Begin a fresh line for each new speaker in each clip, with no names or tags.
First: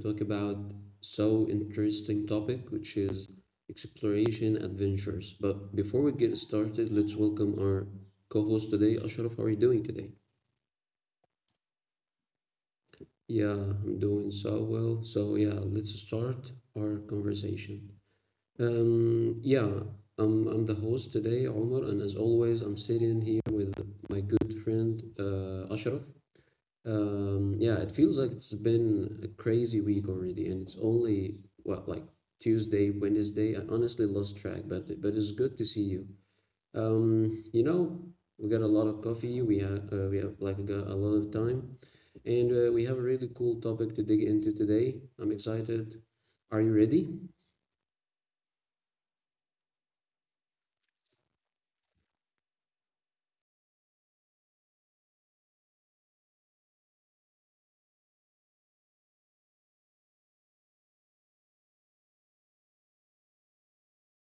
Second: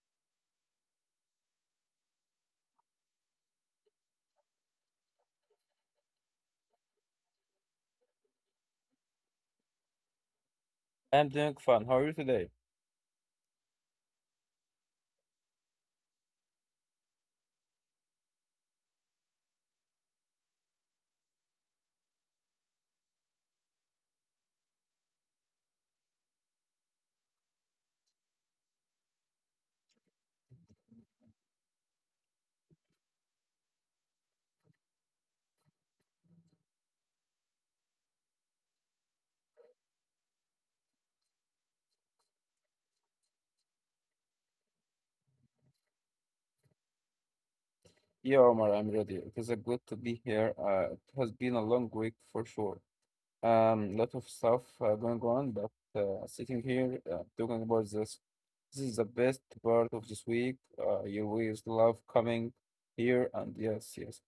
talk about so interesting topic, which is exploration adventures. But before we get started, let's welcome our co-host today, Ashraf. How are you doing today?
I'm doing fine. How are you today?
Yeah, I'm doing so well. So yeah, let's start our conversation. Um, yeah, I'm the host today, Omar, and as always, I'm sitting here with my good friend Ashraf. Yeah, it feels like it's been a crazy week already, and it's only what like Tuesday, Wednesday. I honestly lost track, but it's good to see you. Um, you know, we got a lot of coffee. We have like got a lot of time, and we have a really cool topic to dig into today. I'm excited. Are you ready?
Yeah, Omar, I'm ready. It is good to be here. It has been a long week for sure. Lot of stuff going on, but sitting here talking about this, this is the best part of this week. You always love coming here, and yes, yes.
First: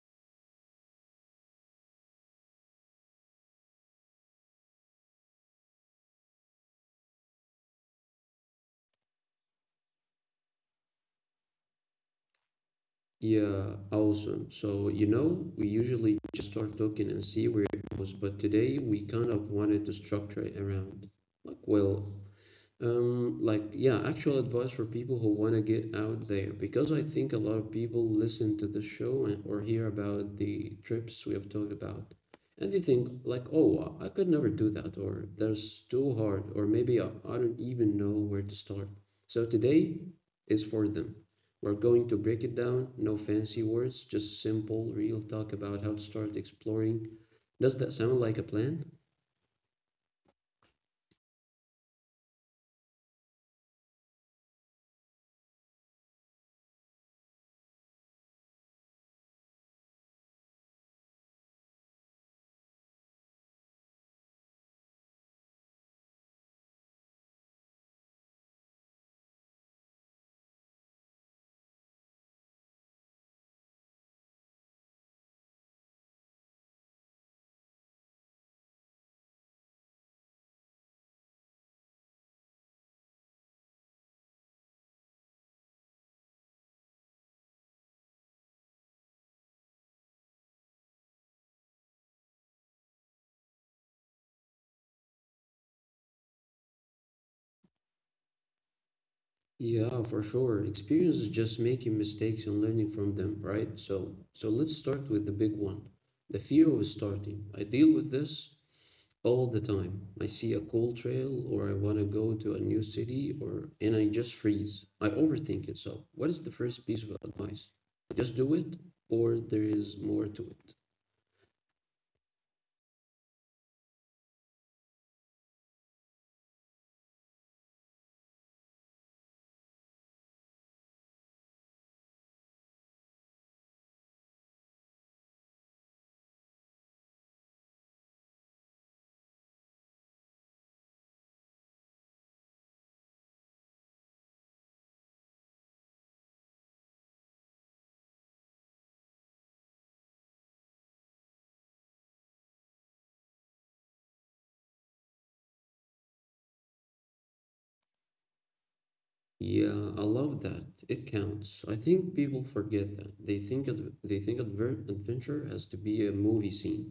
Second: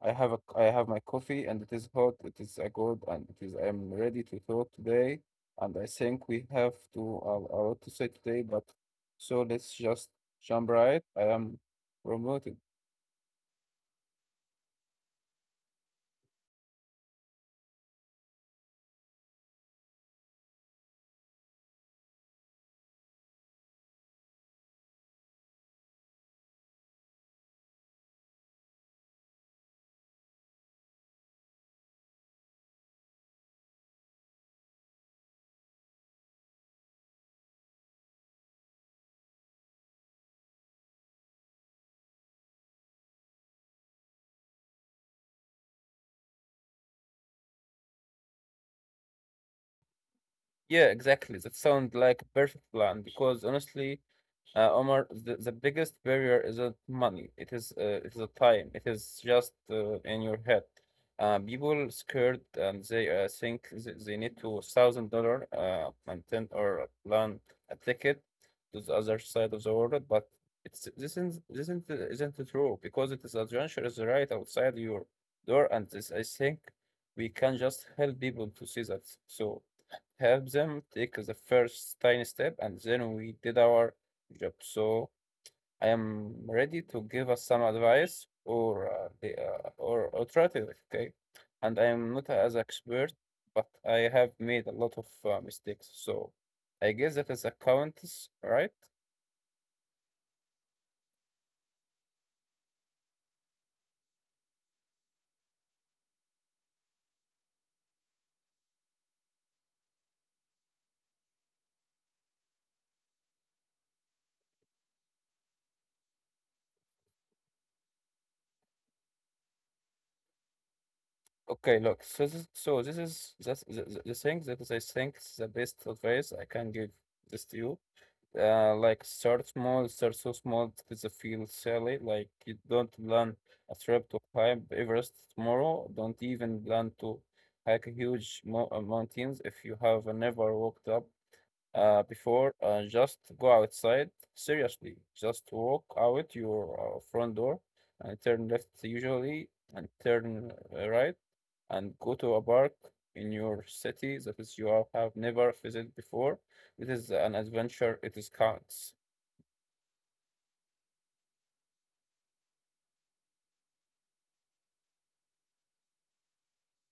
I have my coffee and it is hot, it is a good, and it is I am ready to talk today. And I think we have to a lot to say today, but so let's just jump right. I am promoted.
Yeah, awesome. So, you know, we usually just start talking and see where it goes, but today we kind of wanted to structure it around like, well, like actual advice for people who want to get out there because I think a lot of people listen to the show and, or hear about the trips we have talked about, and they think like, "Oh, I could never do that," or "That's too hard," or maybe I don't even know where to start. So today is for them. We're going to break it down, no fancy words, just simple, real talk about how to start exploring. Does that sound like a plan?
Yeah, exactly. That sounds like a perfect plan because honestly, Omar, the biggest barrier isn't money. It is the time. It is just in your head. People scared and they think they need to $1,000 and or plan a ticket to the other side of the world, but it's this isn't true because it is adventure is right outside your door, and this I think we can just help people to see that. So help them take the first tiny step, and then we did our job. So I am ready to give us some advice or the or alternative, okay? And I am not as expert, but I have made a lot of mistakes. So I guess that is accounts, right?
Yeah, for sure. Experience is just making mistakes and learning from them, right? So let's start with the big one, the fear of starting. I deal with this all the time. I see a cool trail or I want to go to a new city or and I just freeze. I overthink it. So, what is the first piece of advice? Just do it, or there is more to it?
Okay, look, so this is that's the thing that is, I think the best advice I can give this to you. Like start small, start so small that it feel silly. Like you don't plan a trip to climb Everest tomorrow. Don't even plan to hike huge mountains if you have never walked up before, just go outside. Seriously, just walk out your front door and turn left usually and turn right and go to a park in your city that is you have never visited before. It is an adventure. It is counts.
Yeah, I love that. It counts. I think people forget that. They think adv they think adver adventure has to be a movie scene.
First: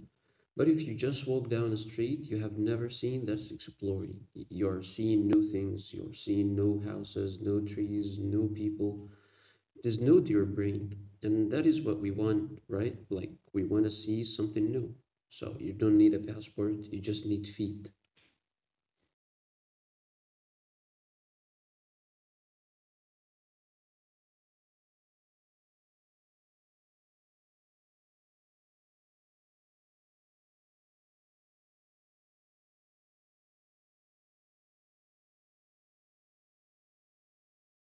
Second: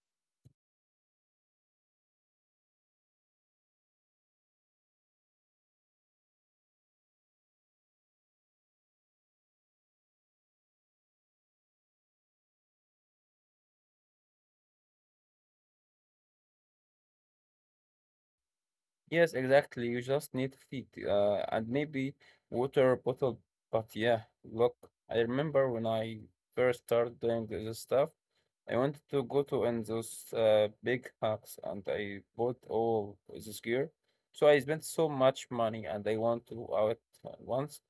But if you just walk down a street you have never seen, that's exploring. You're seeing new things, you're seeing no houses, no trees, no people. There's no to your brain. And that is what we want, right? Like we want to see something new. So you don't need a passport, you just need feet.
Yes, exactly. You just need feed and maybe water bottle. But yeah, look, I remember when I first started doing this stuff, I wanted to go to in those big hacks and I bought all this gear. So I spent so much money and I went to out once.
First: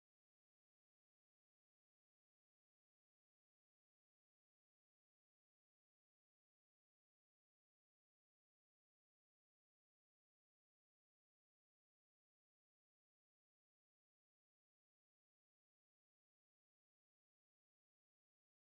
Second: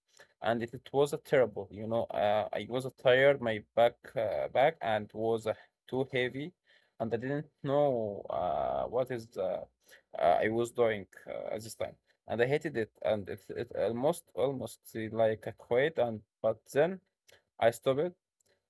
And it was a terrible, you know, I was tired, my back back and was too heavy and I didn't know what is the I was doing at this time, and I hated it, and it almost like I quit, and but then I stopped,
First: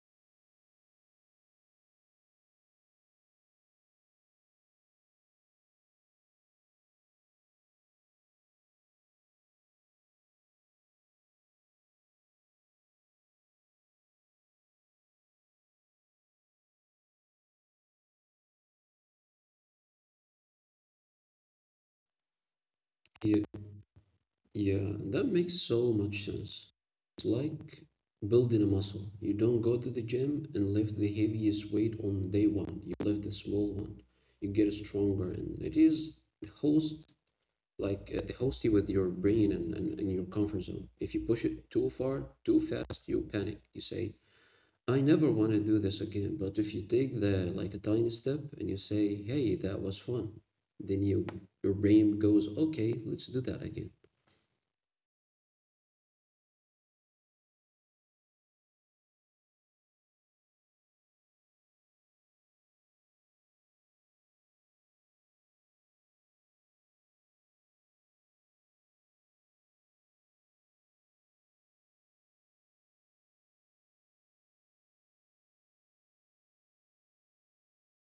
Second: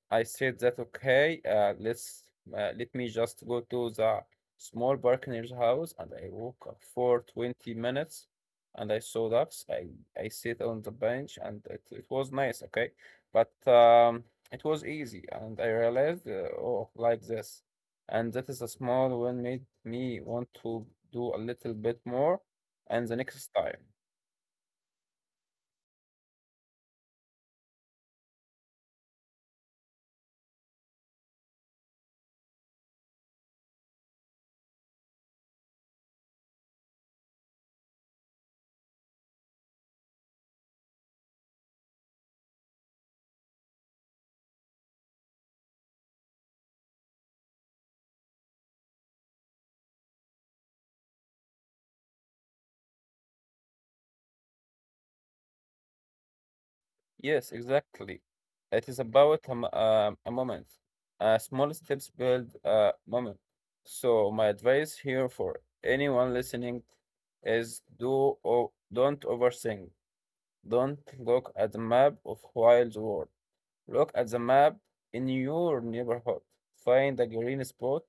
I said that okay, let me just go to the small partner's house, and I woke up for 20 minutes, and I saw ducks. I sit on the bench, and it was nice, okay, but it was easy, and I realized, oh, like this, and that is a small one made me want to do a little bit more, and the
You
next time.
Yeah, that makes so much sense. It's like building a muscle. You don't go to the gym and lift the heaviest weight on day one. You lift a small one. You get stronger, and it is the host like the hosty with your brain and your comfort zone. If you push it too far, too fast, you panic. You say, I never want to do this again. But if you take the like a tiny step and you say, "Hey, that was fun," then you your brain goes, "Okay, let's do that again."
Yes, exactly. It is about a moment. Small steps build a moment. So my advice here for anyone listening is do or don't overthink. Don't look at the map of wild world. Look at the map in your neighborhood. Find a green spot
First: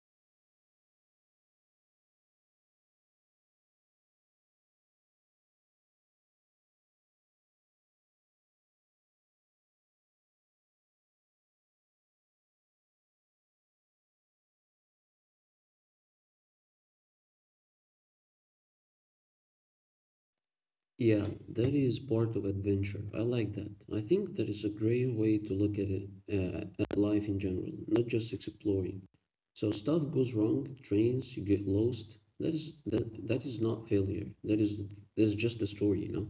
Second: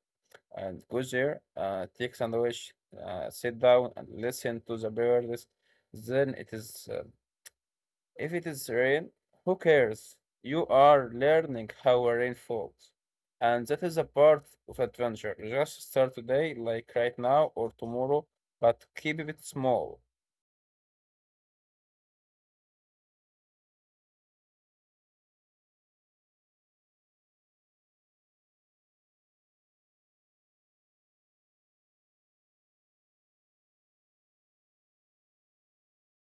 and go there. Take sandwich. Sit down and listen to the birds. Then it is if it is rain, who cares? You are learning how rain falls. And that is a part of adventure. Just start today, like right now or tomorrow, but keep it small.
Yeah, that is part of adventure. I like that. I think that is a great way to look at it, at life in general, not just exploring. So stuff goes wrong, trains, you get lost. That is not failure. That is just the story, you know.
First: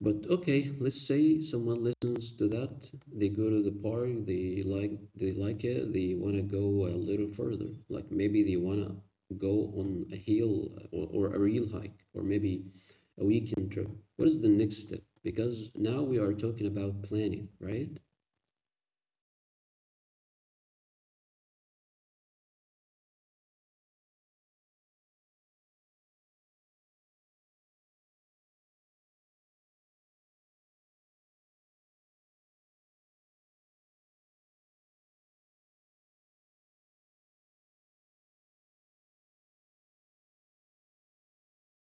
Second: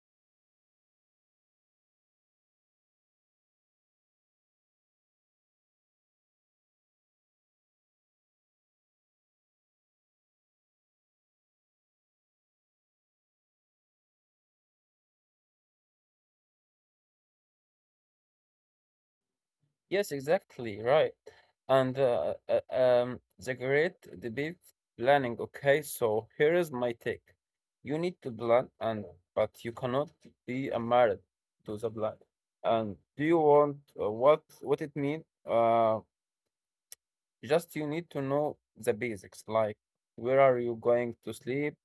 But okay, let's say someone listens to that. They go to the park. They like it. They want to go a little further. Like maybe they want to go on a hill or a real hike or maybe a weekend trip. What is the next step? Because now we are talking about planning, right?
Yes, exactly, right. And the great debate planning. Okay, so here is my take. You need to plan, and but you cannot be a married to the plan. And do you want what it mean? Uh, Just you need to know the basics, like where are you going to sleep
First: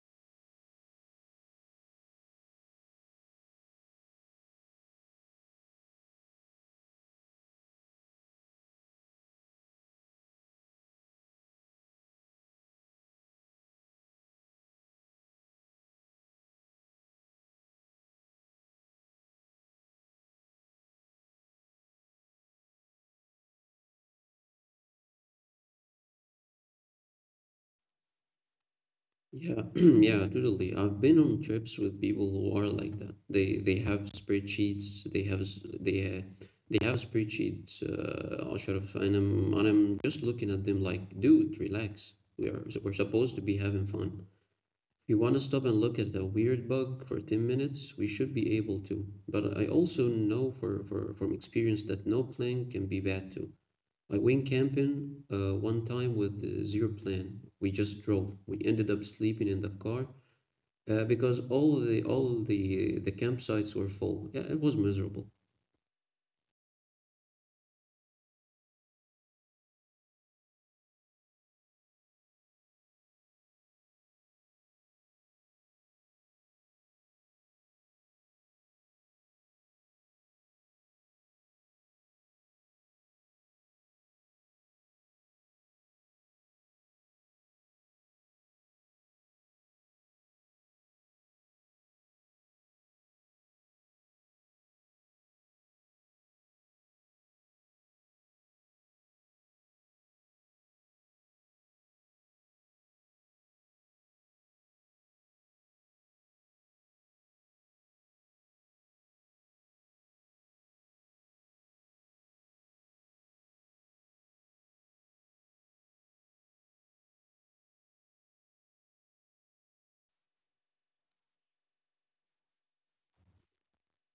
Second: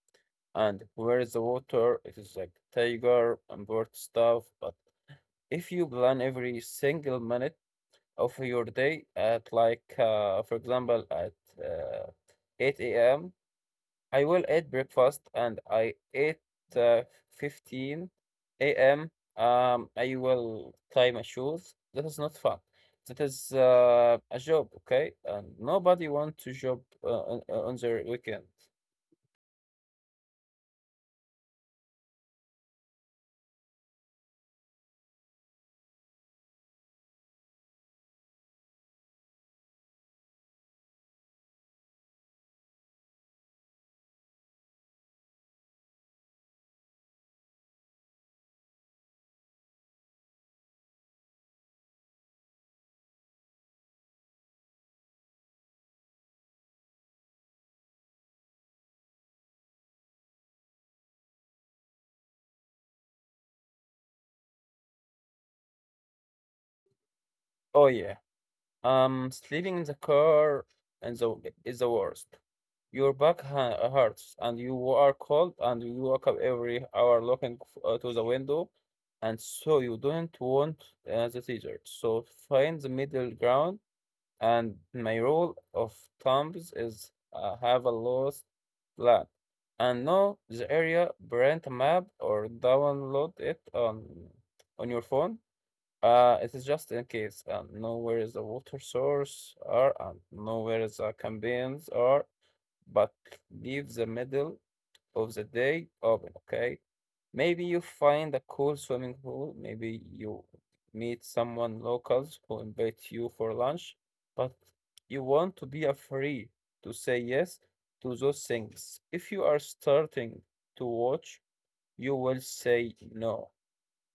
and where is the water. It is like tiger and bird stuff. But if you plan every single minute of your day at like, for example, at uh, 8 a.m. I will eat breakfast and I ate uh, 15 a.m. I will tie my shoes. That is not fun. That is a job, okay? And nobody wants to job on their weekend.
Yeah, yeah, totally. I've been on trips with people who are like that. They have spreadsheets. They have s- they ha- they have spreadsheets, Ashraf, and I'm just looking at them like, dude, relax. We're supposed to be having fun. If you want to stop and look at a weird bug for 10 minutes, we should be able to. But I also know for from experience that no plan can be bad too. I went camping one time with zero plan. We just drove. We ended up sleeping in the car because all the campsites were full. Yeah, it was miserable.
Oh yeah. Sleeping in the car and the is the worst. Your back ha hurts, and you are cold, and you wake up every hour looking to the window, and so you don't want the desert. So find the middle ground. And my rule of thumbs is have a lost plan, and know the area, print a map, or download it on your phone it is just in case. Know where is the water source are, and know where is the campaigns are, but leave the middle of the day open, okay? Maybe you find a cool swimming pool. Maybe you meet someone locals who invite you for lunch, but you want to be a free to say yes to those things. If you are starting to watch, you will say no.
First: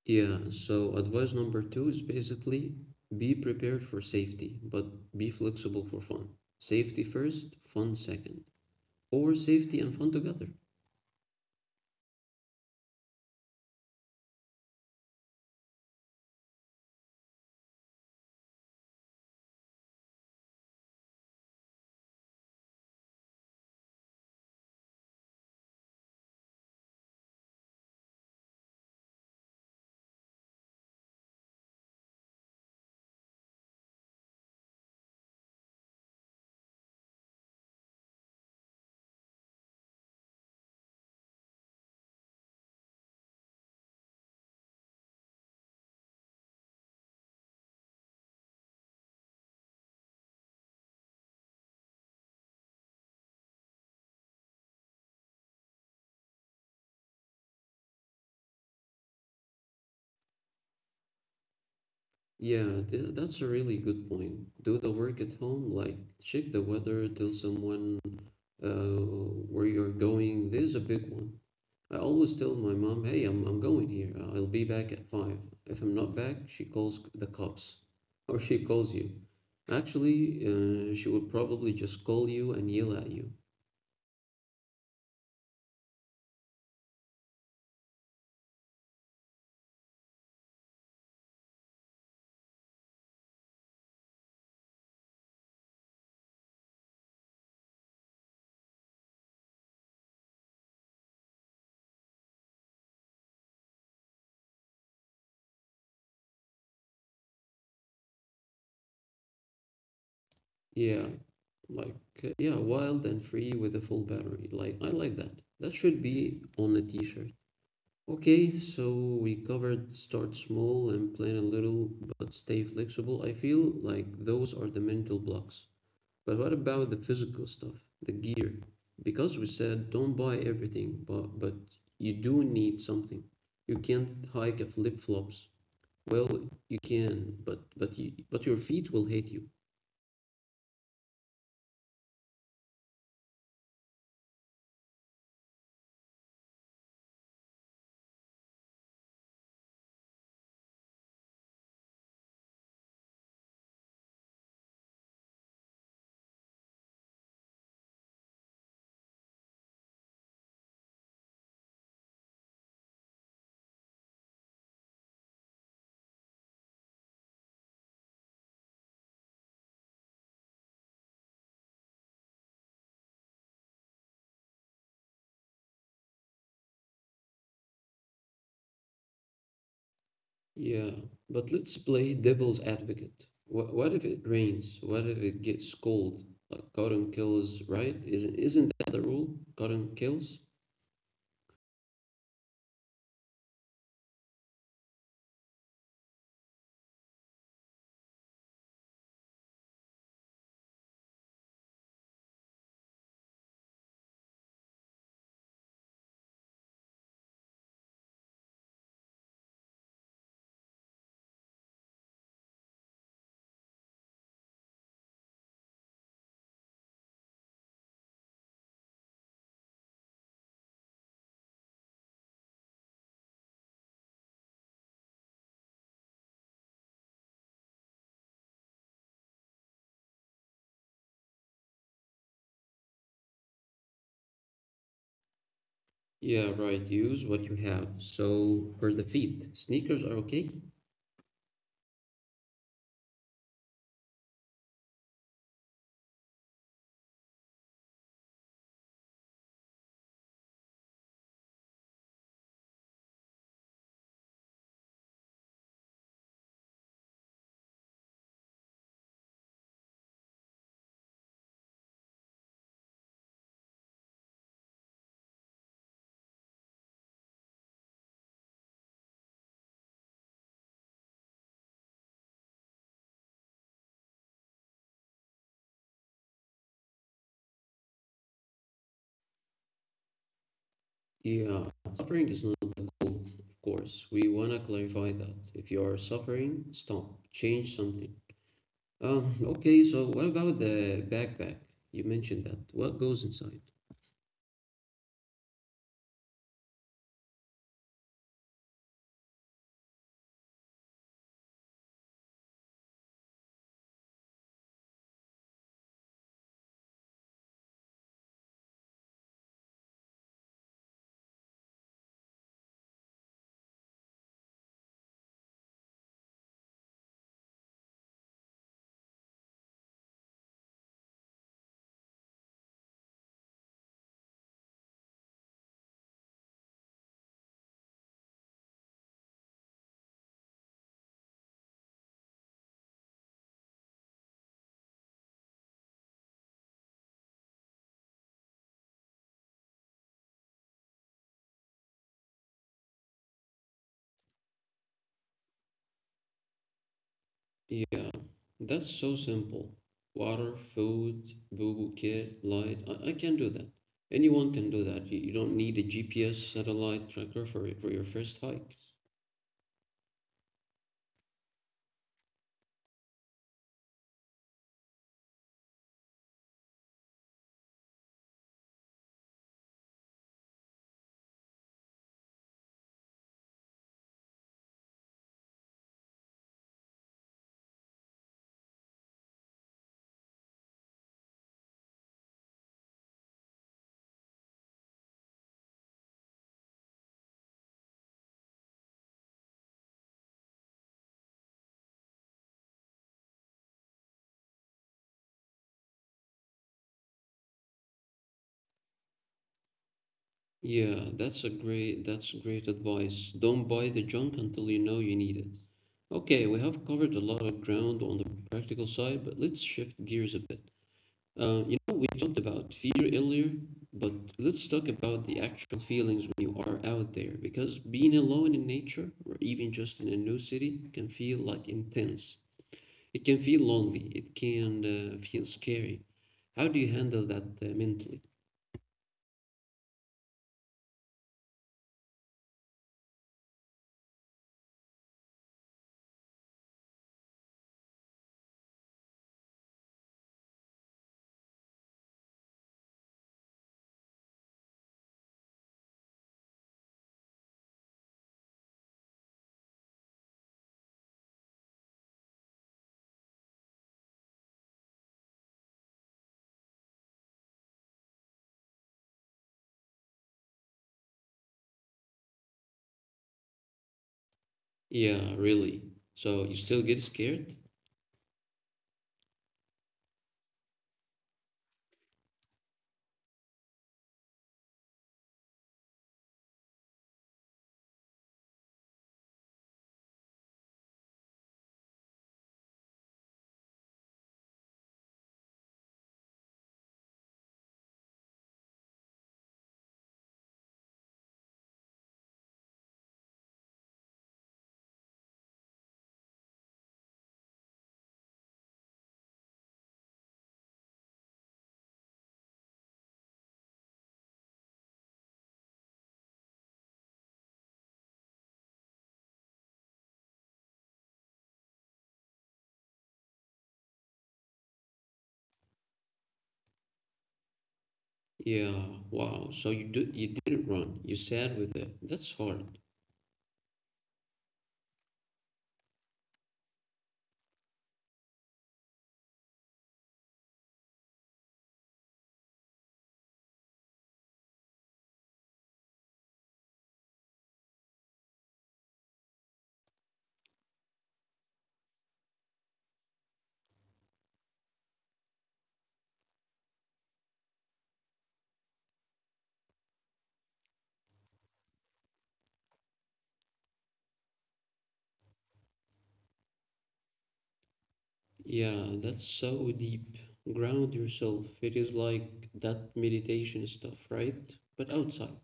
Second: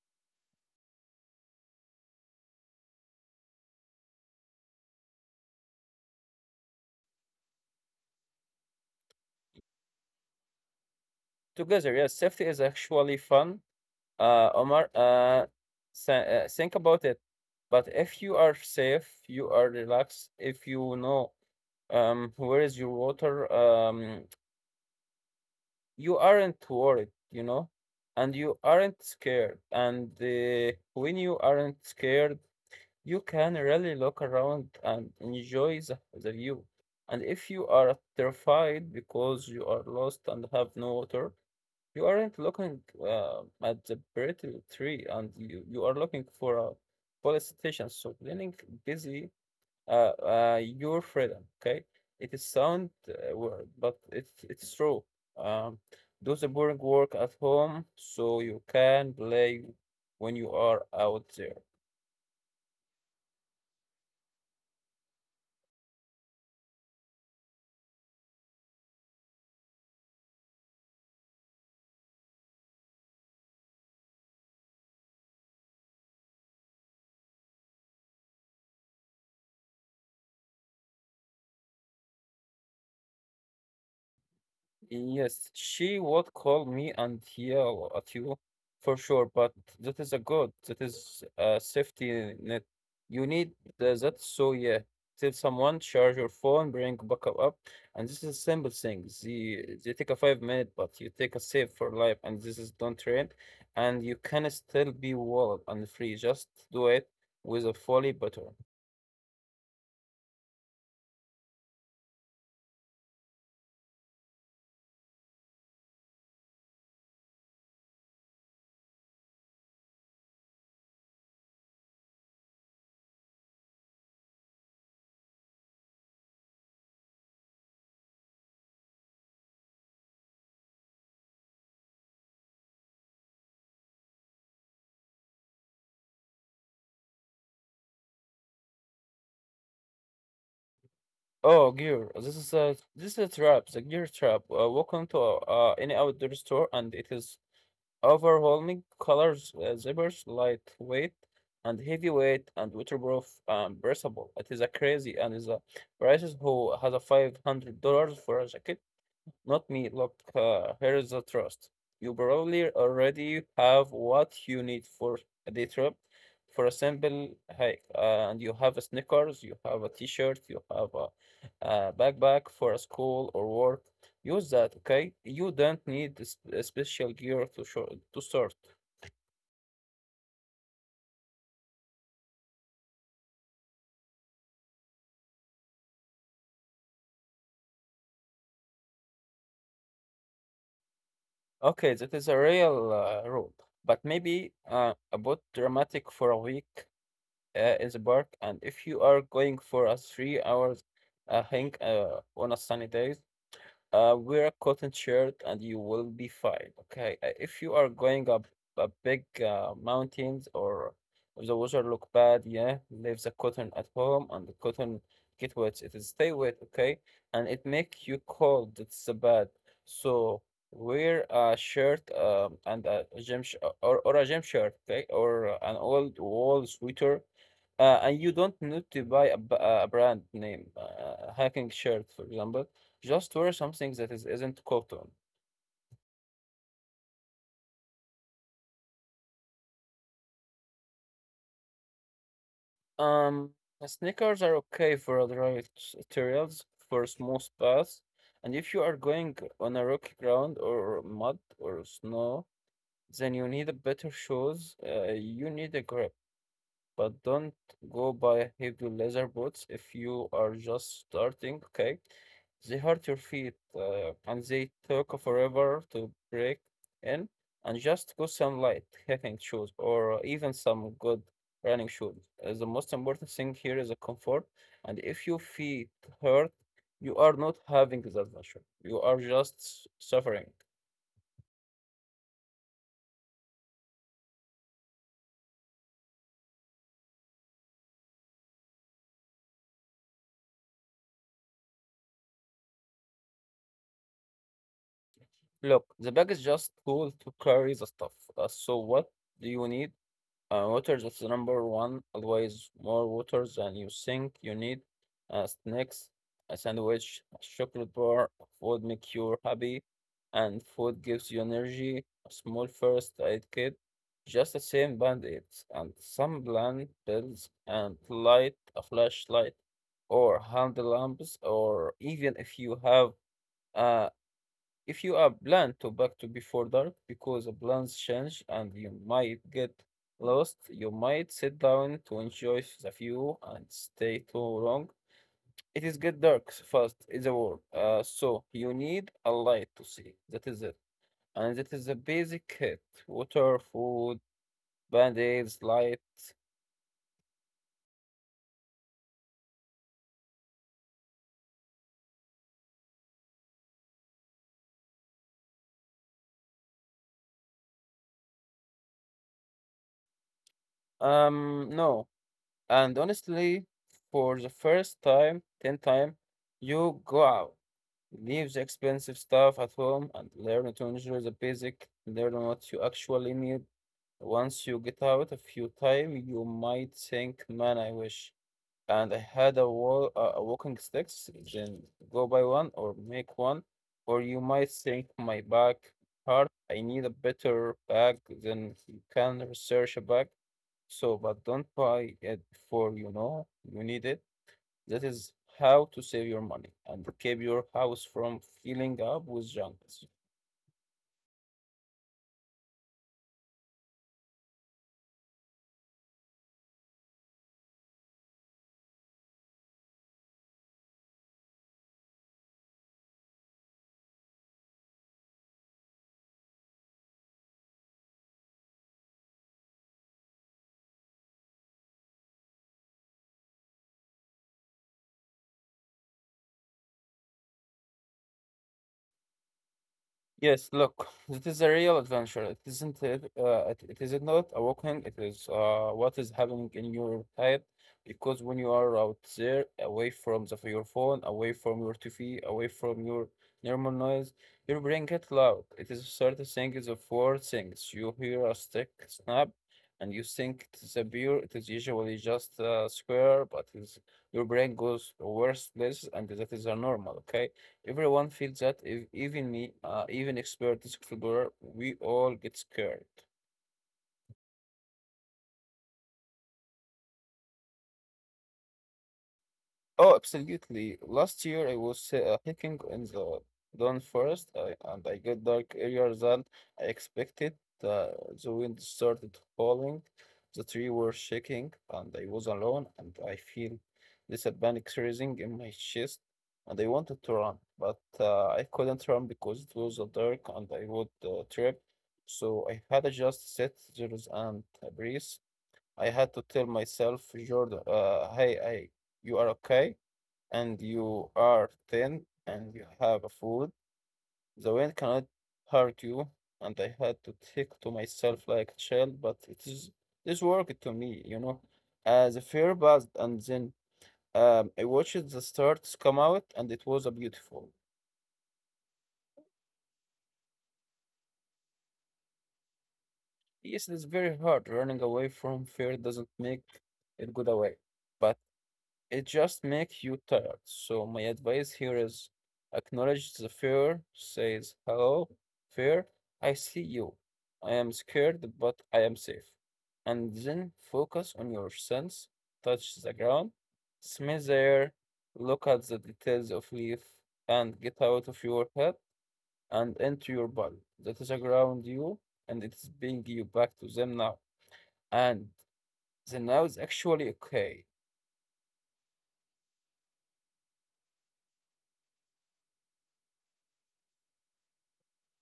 Yeah, so advice number two is basically be prepared for safety, but be flexible for fun. Safety first, fun second, or safety and fun together.
Together, yes, safety is actually fun. Uh, Omar, uh, think about it. But if you are safe, you are relaxed, if you know where is your water, you aren't worried, you know, and you aren't scared. And when you aren't scared, you can really look around and enjoy the view. And if you are terrified because you are lost and have no water, you aren't looking at the brittle tree, and you are looking for a politician. So leaning busy, your freedom. Okay, it is sound word, but it's true. Um, do the boring work at home so you can play when you are out there.
Yeah, that's a really good point. Do the work at home, like check the weather, tell someone uh, where you're going. This is a big one. I always tell my mom, hey, I'm going here. I'll be back at five. If I'm not back, she calls the cops or she calls you. Actually, she would probably just call you and yell at you.
Yes, she would call me and yell at you, for sure, but that is a good, that is a safety net. You need that so yeah. Tell someone, charge your phone, bring backup up, and this is a simple thing. The, they take a 5 minute, but you take a save for life, and this is don't train, and you can still be wild and free. Just do it with a fully butter.
Yeah, like, yeah, wild and free with a full battery. Like, I like that. That should be on a t shirt. Okay, so we covered start small and plan a little, but stay flexible. I feel like those are the mental blocks. But what about the physical stuff, the gear? Because we said don't buy everything, but you do need something. You can't hike a flip flops. Well, you can, but your feet will hate you.
Oh, gear. This is a trap. The gear trap. Walk into any outdoor store, and it is overwhelming colors, zippers, lightweight and heavyweight and waterproof and breathable. It is a crazy and is a prices who has a $500 for a jacket not me. Look, here's the trust. You probably already have what you need for a day trip, for a simple hike. And you have a sneakers, you have a t-shirt, you have a backpack for a school or work. Use that, okay? You don't need a special gear to show, to start.
Yeah, but let's play devil's advocate. What if it rains? What if it gets cold? Like cotton kills, right? Isn't that the rule? Cotton kills?
Okay, that is a real rule, but maybe a bit dramatic for a week. In the park. And if you are going for a 3 hours hike on a sunny day, wear a cotton shirt and you will be fine. Okay. If you are going up a big mountains or if the water look bad, yeah, leave the cotton at home and the cotton get wet. It is stay wet, okay? And it make you cold. It's bad. So wear a shirt and a gym sh or a gym shirt, okay? Or an old wool sweater. And you don't need to buy a brand name, hiking shirt, for example. Just wear something that is, isn't cotton.
Yeah, right. Use what you have. So for the feet, sneakers are okay.
Um, Sneakers are okay for dry materials, for smooth paths, and if you are going on a rocky ground or mud or snow, then you need a better shoes. You need a grip. But don't go buy heavy leather boots if you are just starting, okay? They hurt your feet and they took forever to break in. And just go some light hiking shoes or even some good running shoes. The most important thing here is the comfort. And if your feet hurt, you are not having the adventure. You are just suffering.
Yeah, suffering is not the goal, of course. We want to clarify that. If you are suffering, stop, change something. Okay, so what about the backpack? You mentioned that. What goes inside?
Look, the bag is just tool to carry the stuff. So what do you need? Water, that's the number one. Always more water than you think you need. Snacks, a sandwich, a chocolate bar. Food make you happy, and food gives you energy. A small first aid kit, just the same band-aids, and some bland pills, and light, a flashlight, or hand lamps, or even if you have uh, if you are plan to back to before dark because the plans change and you might get lost, you might sit down to enjoy the view and stay too long. It is get dark fast in the world, so you need a light to see. That is it, and that is a basic kit: water, food, band-aids, light.
Yeah, that's so simple. Water, food, boo boo care, light. I can do that. Anyone can do that. You don't need a GPS satellite tracker for your first hike.
No, and honestly, for the first time, ten time, you go out. Leave the expensive stuff at home and learn to enjoy the basic. Learn what you actually need. Once you get out a few time, you might think, "Man, I wish." And I had a wall, a walking sticks. Then go buy one or make one. Or you might think, "My bag hard. I need a better bag." Then you can research a bag. So, but don't buy it before you know you need it. That is how to save your money and keep your house from filling up with junk.
Yeah, that's great advice. Don't buy the junk until you know you need it. Okay, we have covered a lot of ground on the practical side, but let's shift gears a bit. You know, we talked about fear earlier, but let's talk about the actual feelings when you are out there, because being alone in nature, or even just in a new city, can feel like intense. It can feel lonely, it can feel scary. How do you handle that mentally?
Yes, look, it is a real adventure. It isn't it, it is not a walking. It is what is happening in your head because when you are out there, away from your phone, away from your TV, away from your normal noise, your brain gets loud. It is certain things of four things. You hear a stick snap, and you think it is a beer. It is usually just a square, but it's, your brain goes to worse places, and that is a normal. Okay. Everyone feels that, if even me, even expert explorer, we all get scared.
Yeah, really. So you still get scared?
Oh, absolutely. Last year I was hiking in the Dawn Forest I, and I got dark earlier than I expected. Uh, the wind started falling, the trees were shaking, and I was alone. And I feel this panic rising in my chest, and I wanted to run, but I couldn't run because it was dark and I would trip. So I had to just sit there and breathe. I had to tell myself, Jordan, you are okay and you are thin and you have a food, the wind cannot hurt you. And I had to think to myself like a child, but it is this worked to me, The fear buzzed, and then I watched the stars come out, and it was a beautiful.
Yeah, wow. So you do, you didn't run. You sat with it. That's hard.
Yes, it's very hard. Running away from fear doesn't make it go away, but it just makes you tired. So my advice here is acknowledge the fear, says, hello, fear, I see you. I am scared, but I am safe. And then focus on your sense, touch the ground, smell the air, look at the details of leaf, and get out of your head and into your body. That is around you, and it is bringing you back to them now. And the now is actually okay.
Yeah, that's so deep. Ground yourself. It is like that meditation stuff, right? But outside.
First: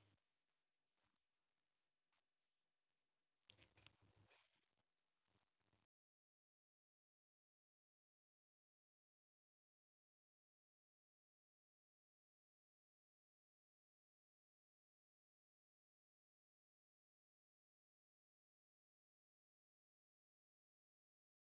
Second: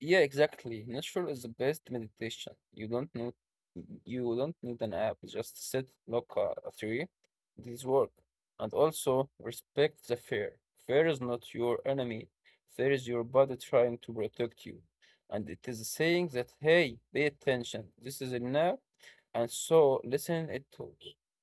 Yeah, exactly. Nature is the best meditation. You don't need an app. Just sit, look at a tree. This work. And also respect the fear. Fear is not your enemy. Fear is your body trying to protect you. And it is saying that hey, pay attention. This is a now. And so listen it to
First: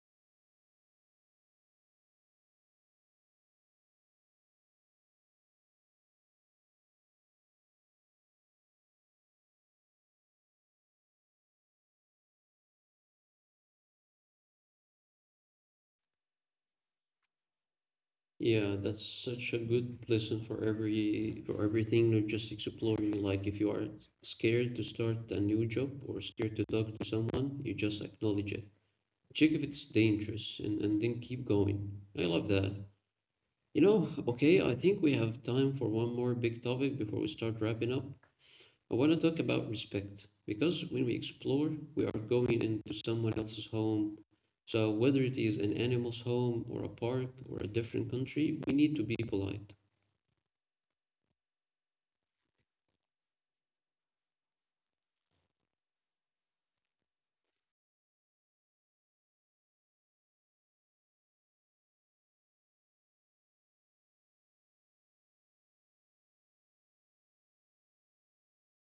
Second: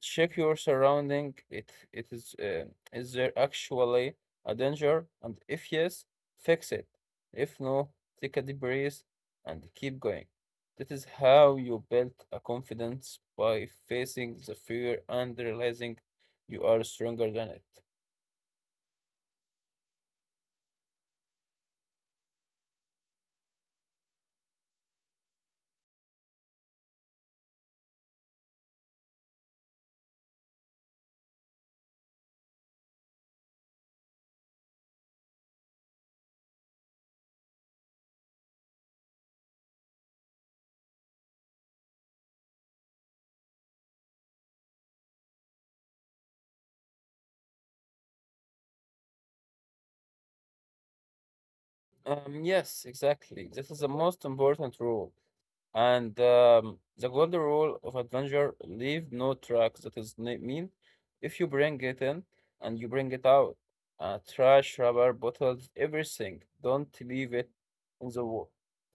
check your surrounding. It is there actually a danger? And if yes, fix it. If no, take a deep breath, and keep going. That is how you build a confidence by facing the fear and realizing you are stronger than it.
Yeah, that's such a good lesson for everything, not just exploring. Like if you are scared to start a new job or scared to talk to someone, you just acknowledge it. Check if it's dangerous and then keep going. I love that. You know, okay, I think we have time for one more big topic before we start wrapping up. I want to talk about respect because when we explore, we are going into someone else's home. So, whether it is an animal's home or a park or a different country, we need to be polite.
Yes, exactly. This is the most important rule. And the golden rule of adventure, leave no track. That is mean if you bring it in and you bring it out. Trash, rubber, bottles, everything. Don't leave it in the wall.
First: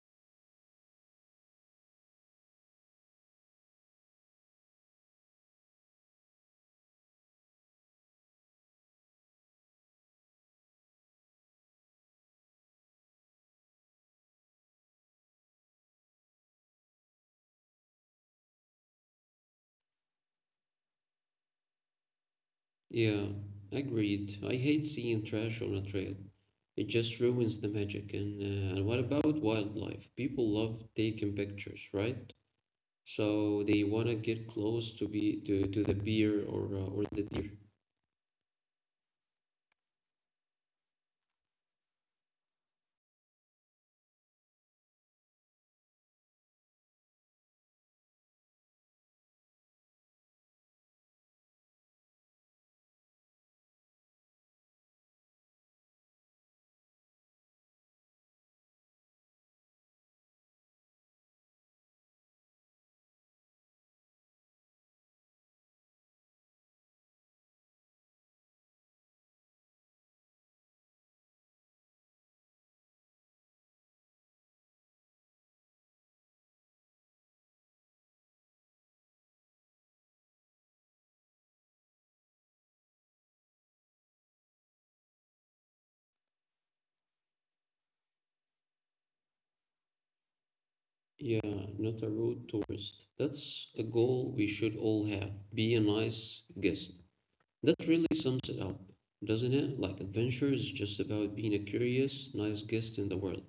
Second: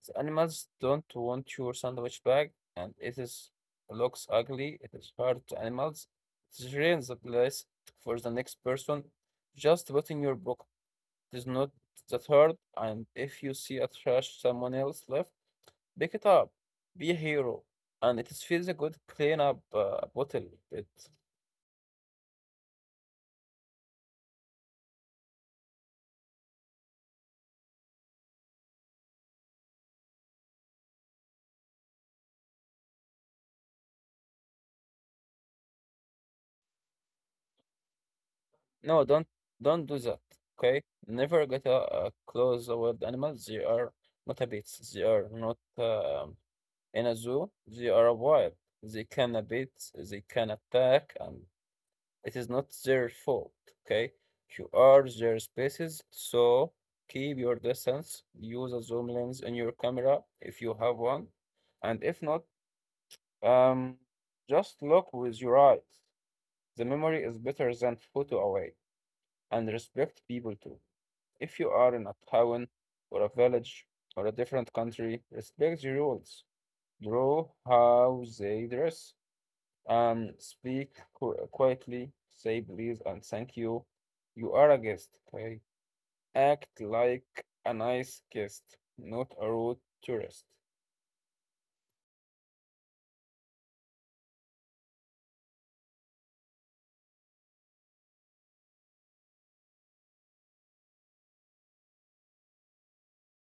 The animals don't want your sandwich bag and it is looks ugly. It is hard to animals. It ruins the place for the next person. Just put in your book. It is not that hard and if you see a trash someone else left, pick it up. Be a hero. And it is feels good clean up a bottle. It
Yeah, agreed. I hate seeing trash on a trail. It just ruins the magic. And what about wildlife? People love taking pictures, right? So they want to get close to the bear or the deer.
no, don't do that. Okay? Never get a, close with animals. They are not habits. They are not in a zoo. They are wild. They can bite. They can attack, and it is not their fault. Okay? You are their species, so keep your distance. Use a zoom lens in your camera if you have one, and if not Um, just look with your eyes. The memory is better than photo away, and respect people too. If you are in a town or a village or a different country, respect the rules. Draw how they dress. Speak quietly. Say please and thank you. You are a guest, okay? Act like a nice guest, not a rude tourist.
Yeah, not a rude tourist. That's a goal we should all have. Be a nice guest. That really sums it up, doesn't it? Like adventure is just about being a curious, nice guest in the world.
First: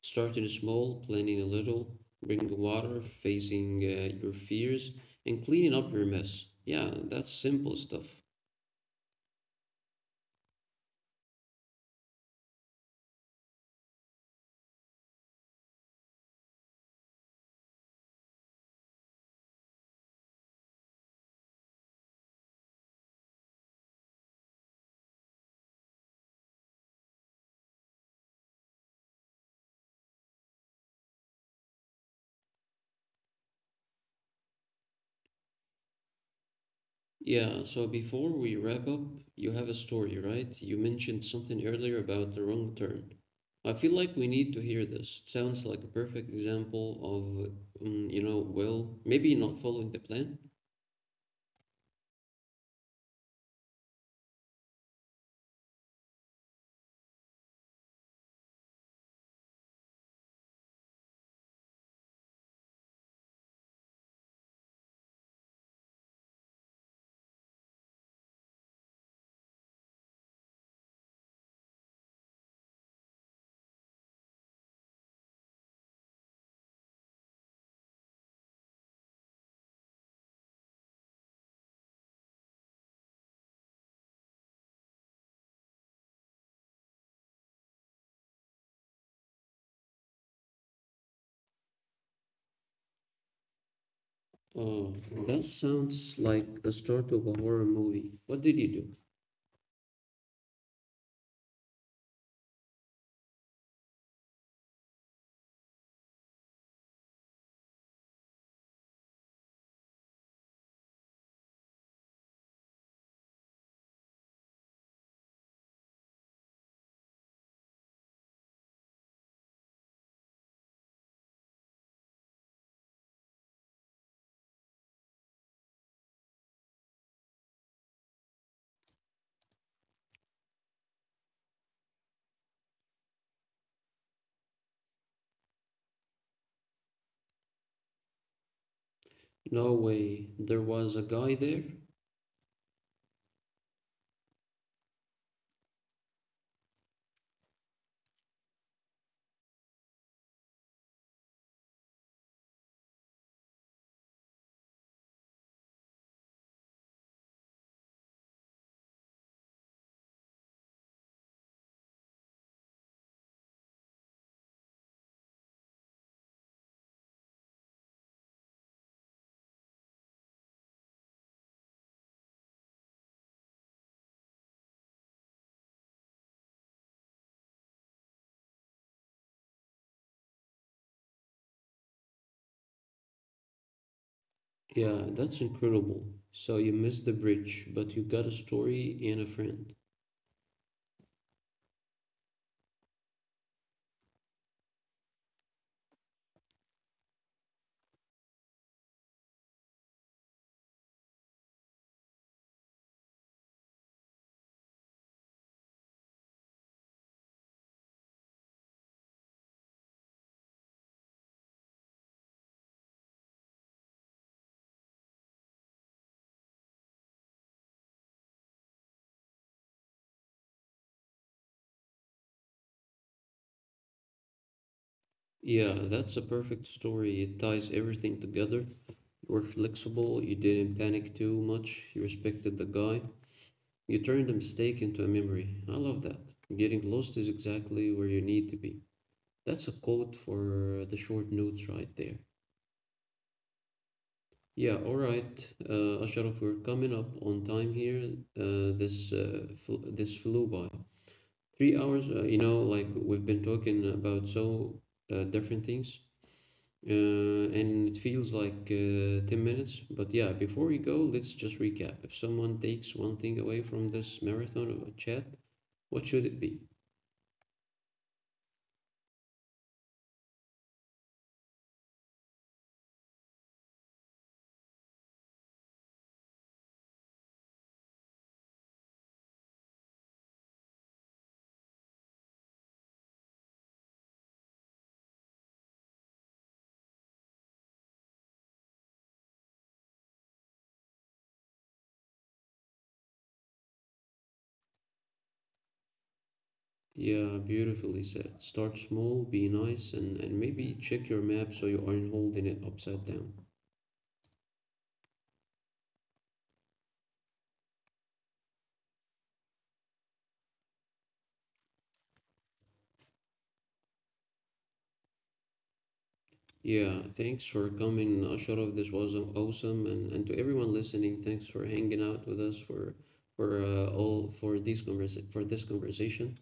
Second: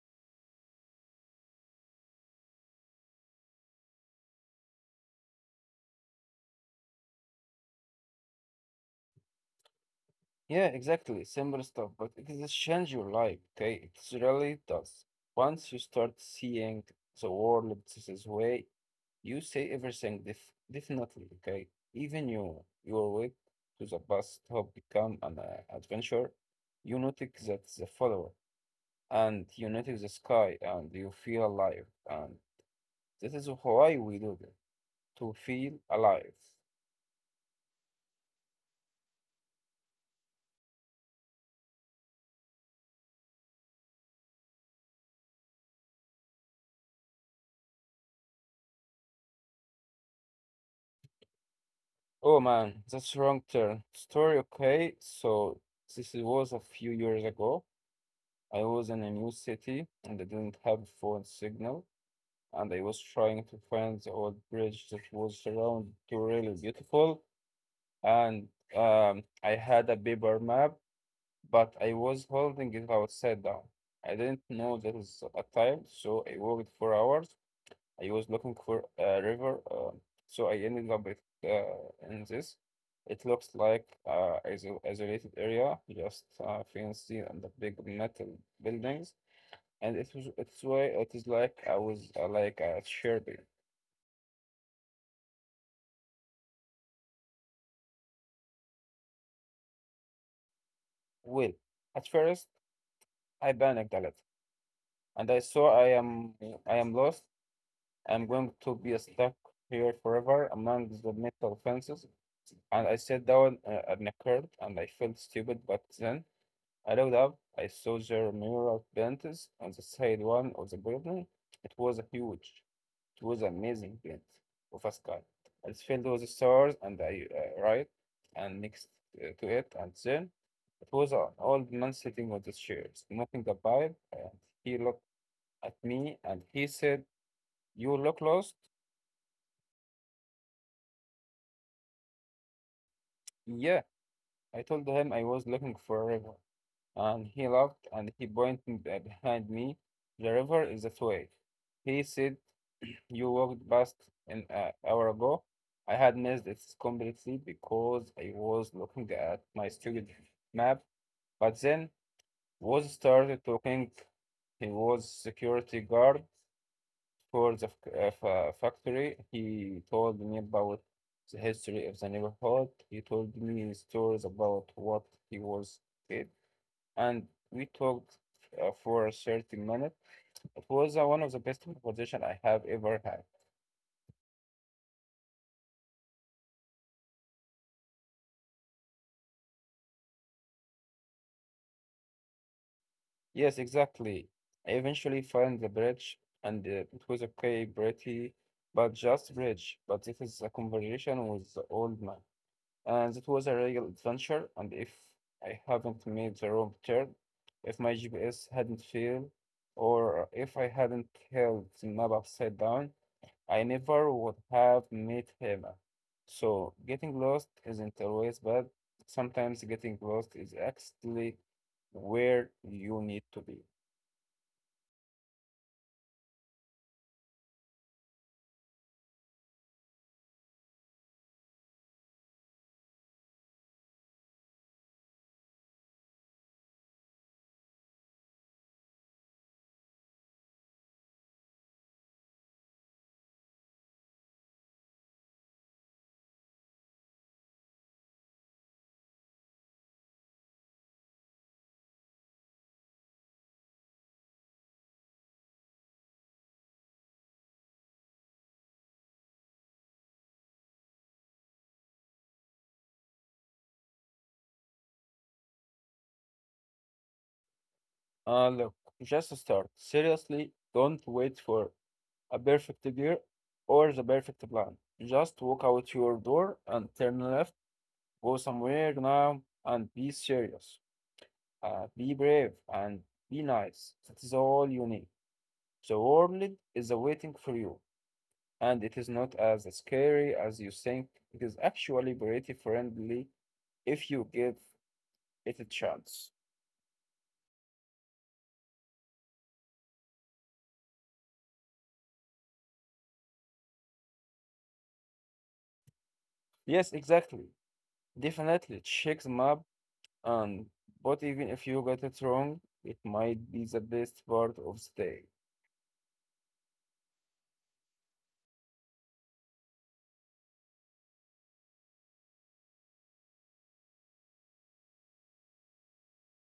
Starting small, planning a little, bringing water, facing your fears, and cleaning up your mess. Yeah, that's simple stuff.
Yeah, exactly. Simple stuff, but it does change your life, okay? It really does. Once you start seeing the world this way, you see everything definitely, okay? Even you, your way to the bus stop become an adventure. You notice that the follower, and you notice the sky, and you feel alive. And this is why we do it, to feel alive.
Yeah, so before we wrap up, you have a story, right? You mentioned something earlier about the wrong turn. I feel like we need to hear this. It sounds like a perfect example of, you know, well, maybe not following the plan.
Oh man, that's wrong turn. Story, okay. So was a few years ago. I was in a new city and I didn't have phone signal, and I was trying to find the old bridge that was around to really beautiful. And I had a paper map, but I was holding it upside down. I didn't know there was a time, so I walked for hours I was looking for a river, so I ended up with in this. It looks like isolated area, just fancy and the big metal buildings, and it was it's why it is like I was like a Sherby.
Oh, that sounds like the start of a horror movie. What did you do?
Well, at first I panicked a little, and I saw I am lost. I'm going to be stuck here forever among the metal fences. And I sat down on a curb, and I felt stupid, but then. I looked up. I saw their mural paintings on the side one of the building. It was huge. It was amazing paint of a sky. It's filled with stars, and I right and next to it, and then it was an old man sitting on the chairs, smoking a pipe, and he looked at me and he said, "You look lost."
No way. There was a guy there?
Yeah, I told him I was looking for a river, and he laughed and he pointed behind me. The river is that way. He said, you walked past an hour ago. I had missed it completely because I was looking at my stupid map. But then was started talking. He was security guard for the factory. He told me about the history of the neighborhood. He told me stories about what he was did, and we talked for 30 minutes. It was one of the best conversation I have ever had.
Yeah, that's incredible. So you missed the bridge, but you got a story and a friend.
Yes, exactly. I eventually found the bridge, and it was okay, pretty, but just bridge. But it is a conversation with the old man, and it was a real adventure. And if I haven't made the wrong turn, if my GPS hadn't failed, or if I hadn't held the map upside down, I never would have met him. So getting lost isn't always bad. Sometimes getting lost is actually where you need to be.
Yeah, that's a perfect story. It ties everything together. You were flexible, you didn't panic too much, you respected the guy. You turned a mistake into a memory. I love that. Getting lost is exactly where you need to be. That's a quote for the short notes right there. Yeah, all right, Ashraf, we're coming up on time here. This flew by. 3 hours, you know, like we've been talking about so different things. And it feels like 10 minutes. But yeah, before we go, let's just recap. If someone takes one thing away from this marathon of a chat, what should it be?
Look, just start. Seriously, don't wait for a perfect gear or the perfect plan. Just walk out your door and turn left, go somewhere now, and be serious. Be brave and be nice. That is all you need. The world is waiting for you, and it is not as scary as you think. It is actually pretty friendly if you give it a chance.
Yeah, beautifully said. Start small, be nice, and maybe check your map so you aren't holding it upside down.
Yes, exactly. Definitely check the map. Um, but even if you get it wrong, it might be the best part of the day.
Yeah, thanks for coming, Ashraf. This was awesome, and to everyone listening, thanks for hanging out with us for all for these conversa- for this conversation.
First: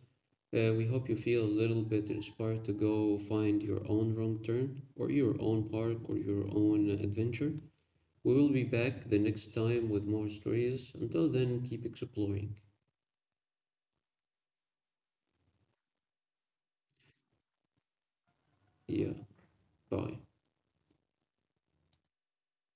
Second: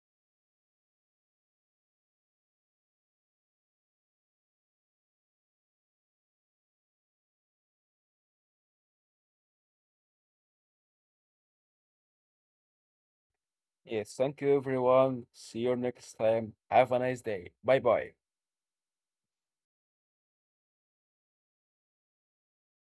We hope you feel a little bit inspired to go find your own wrong turn or your own park or your own adventure. We will be back the next time with more stories. Until then, keep exploring.
Yes, thank you everyone. See you next time. Have a nice day. Bye bye.
Yeah, bye.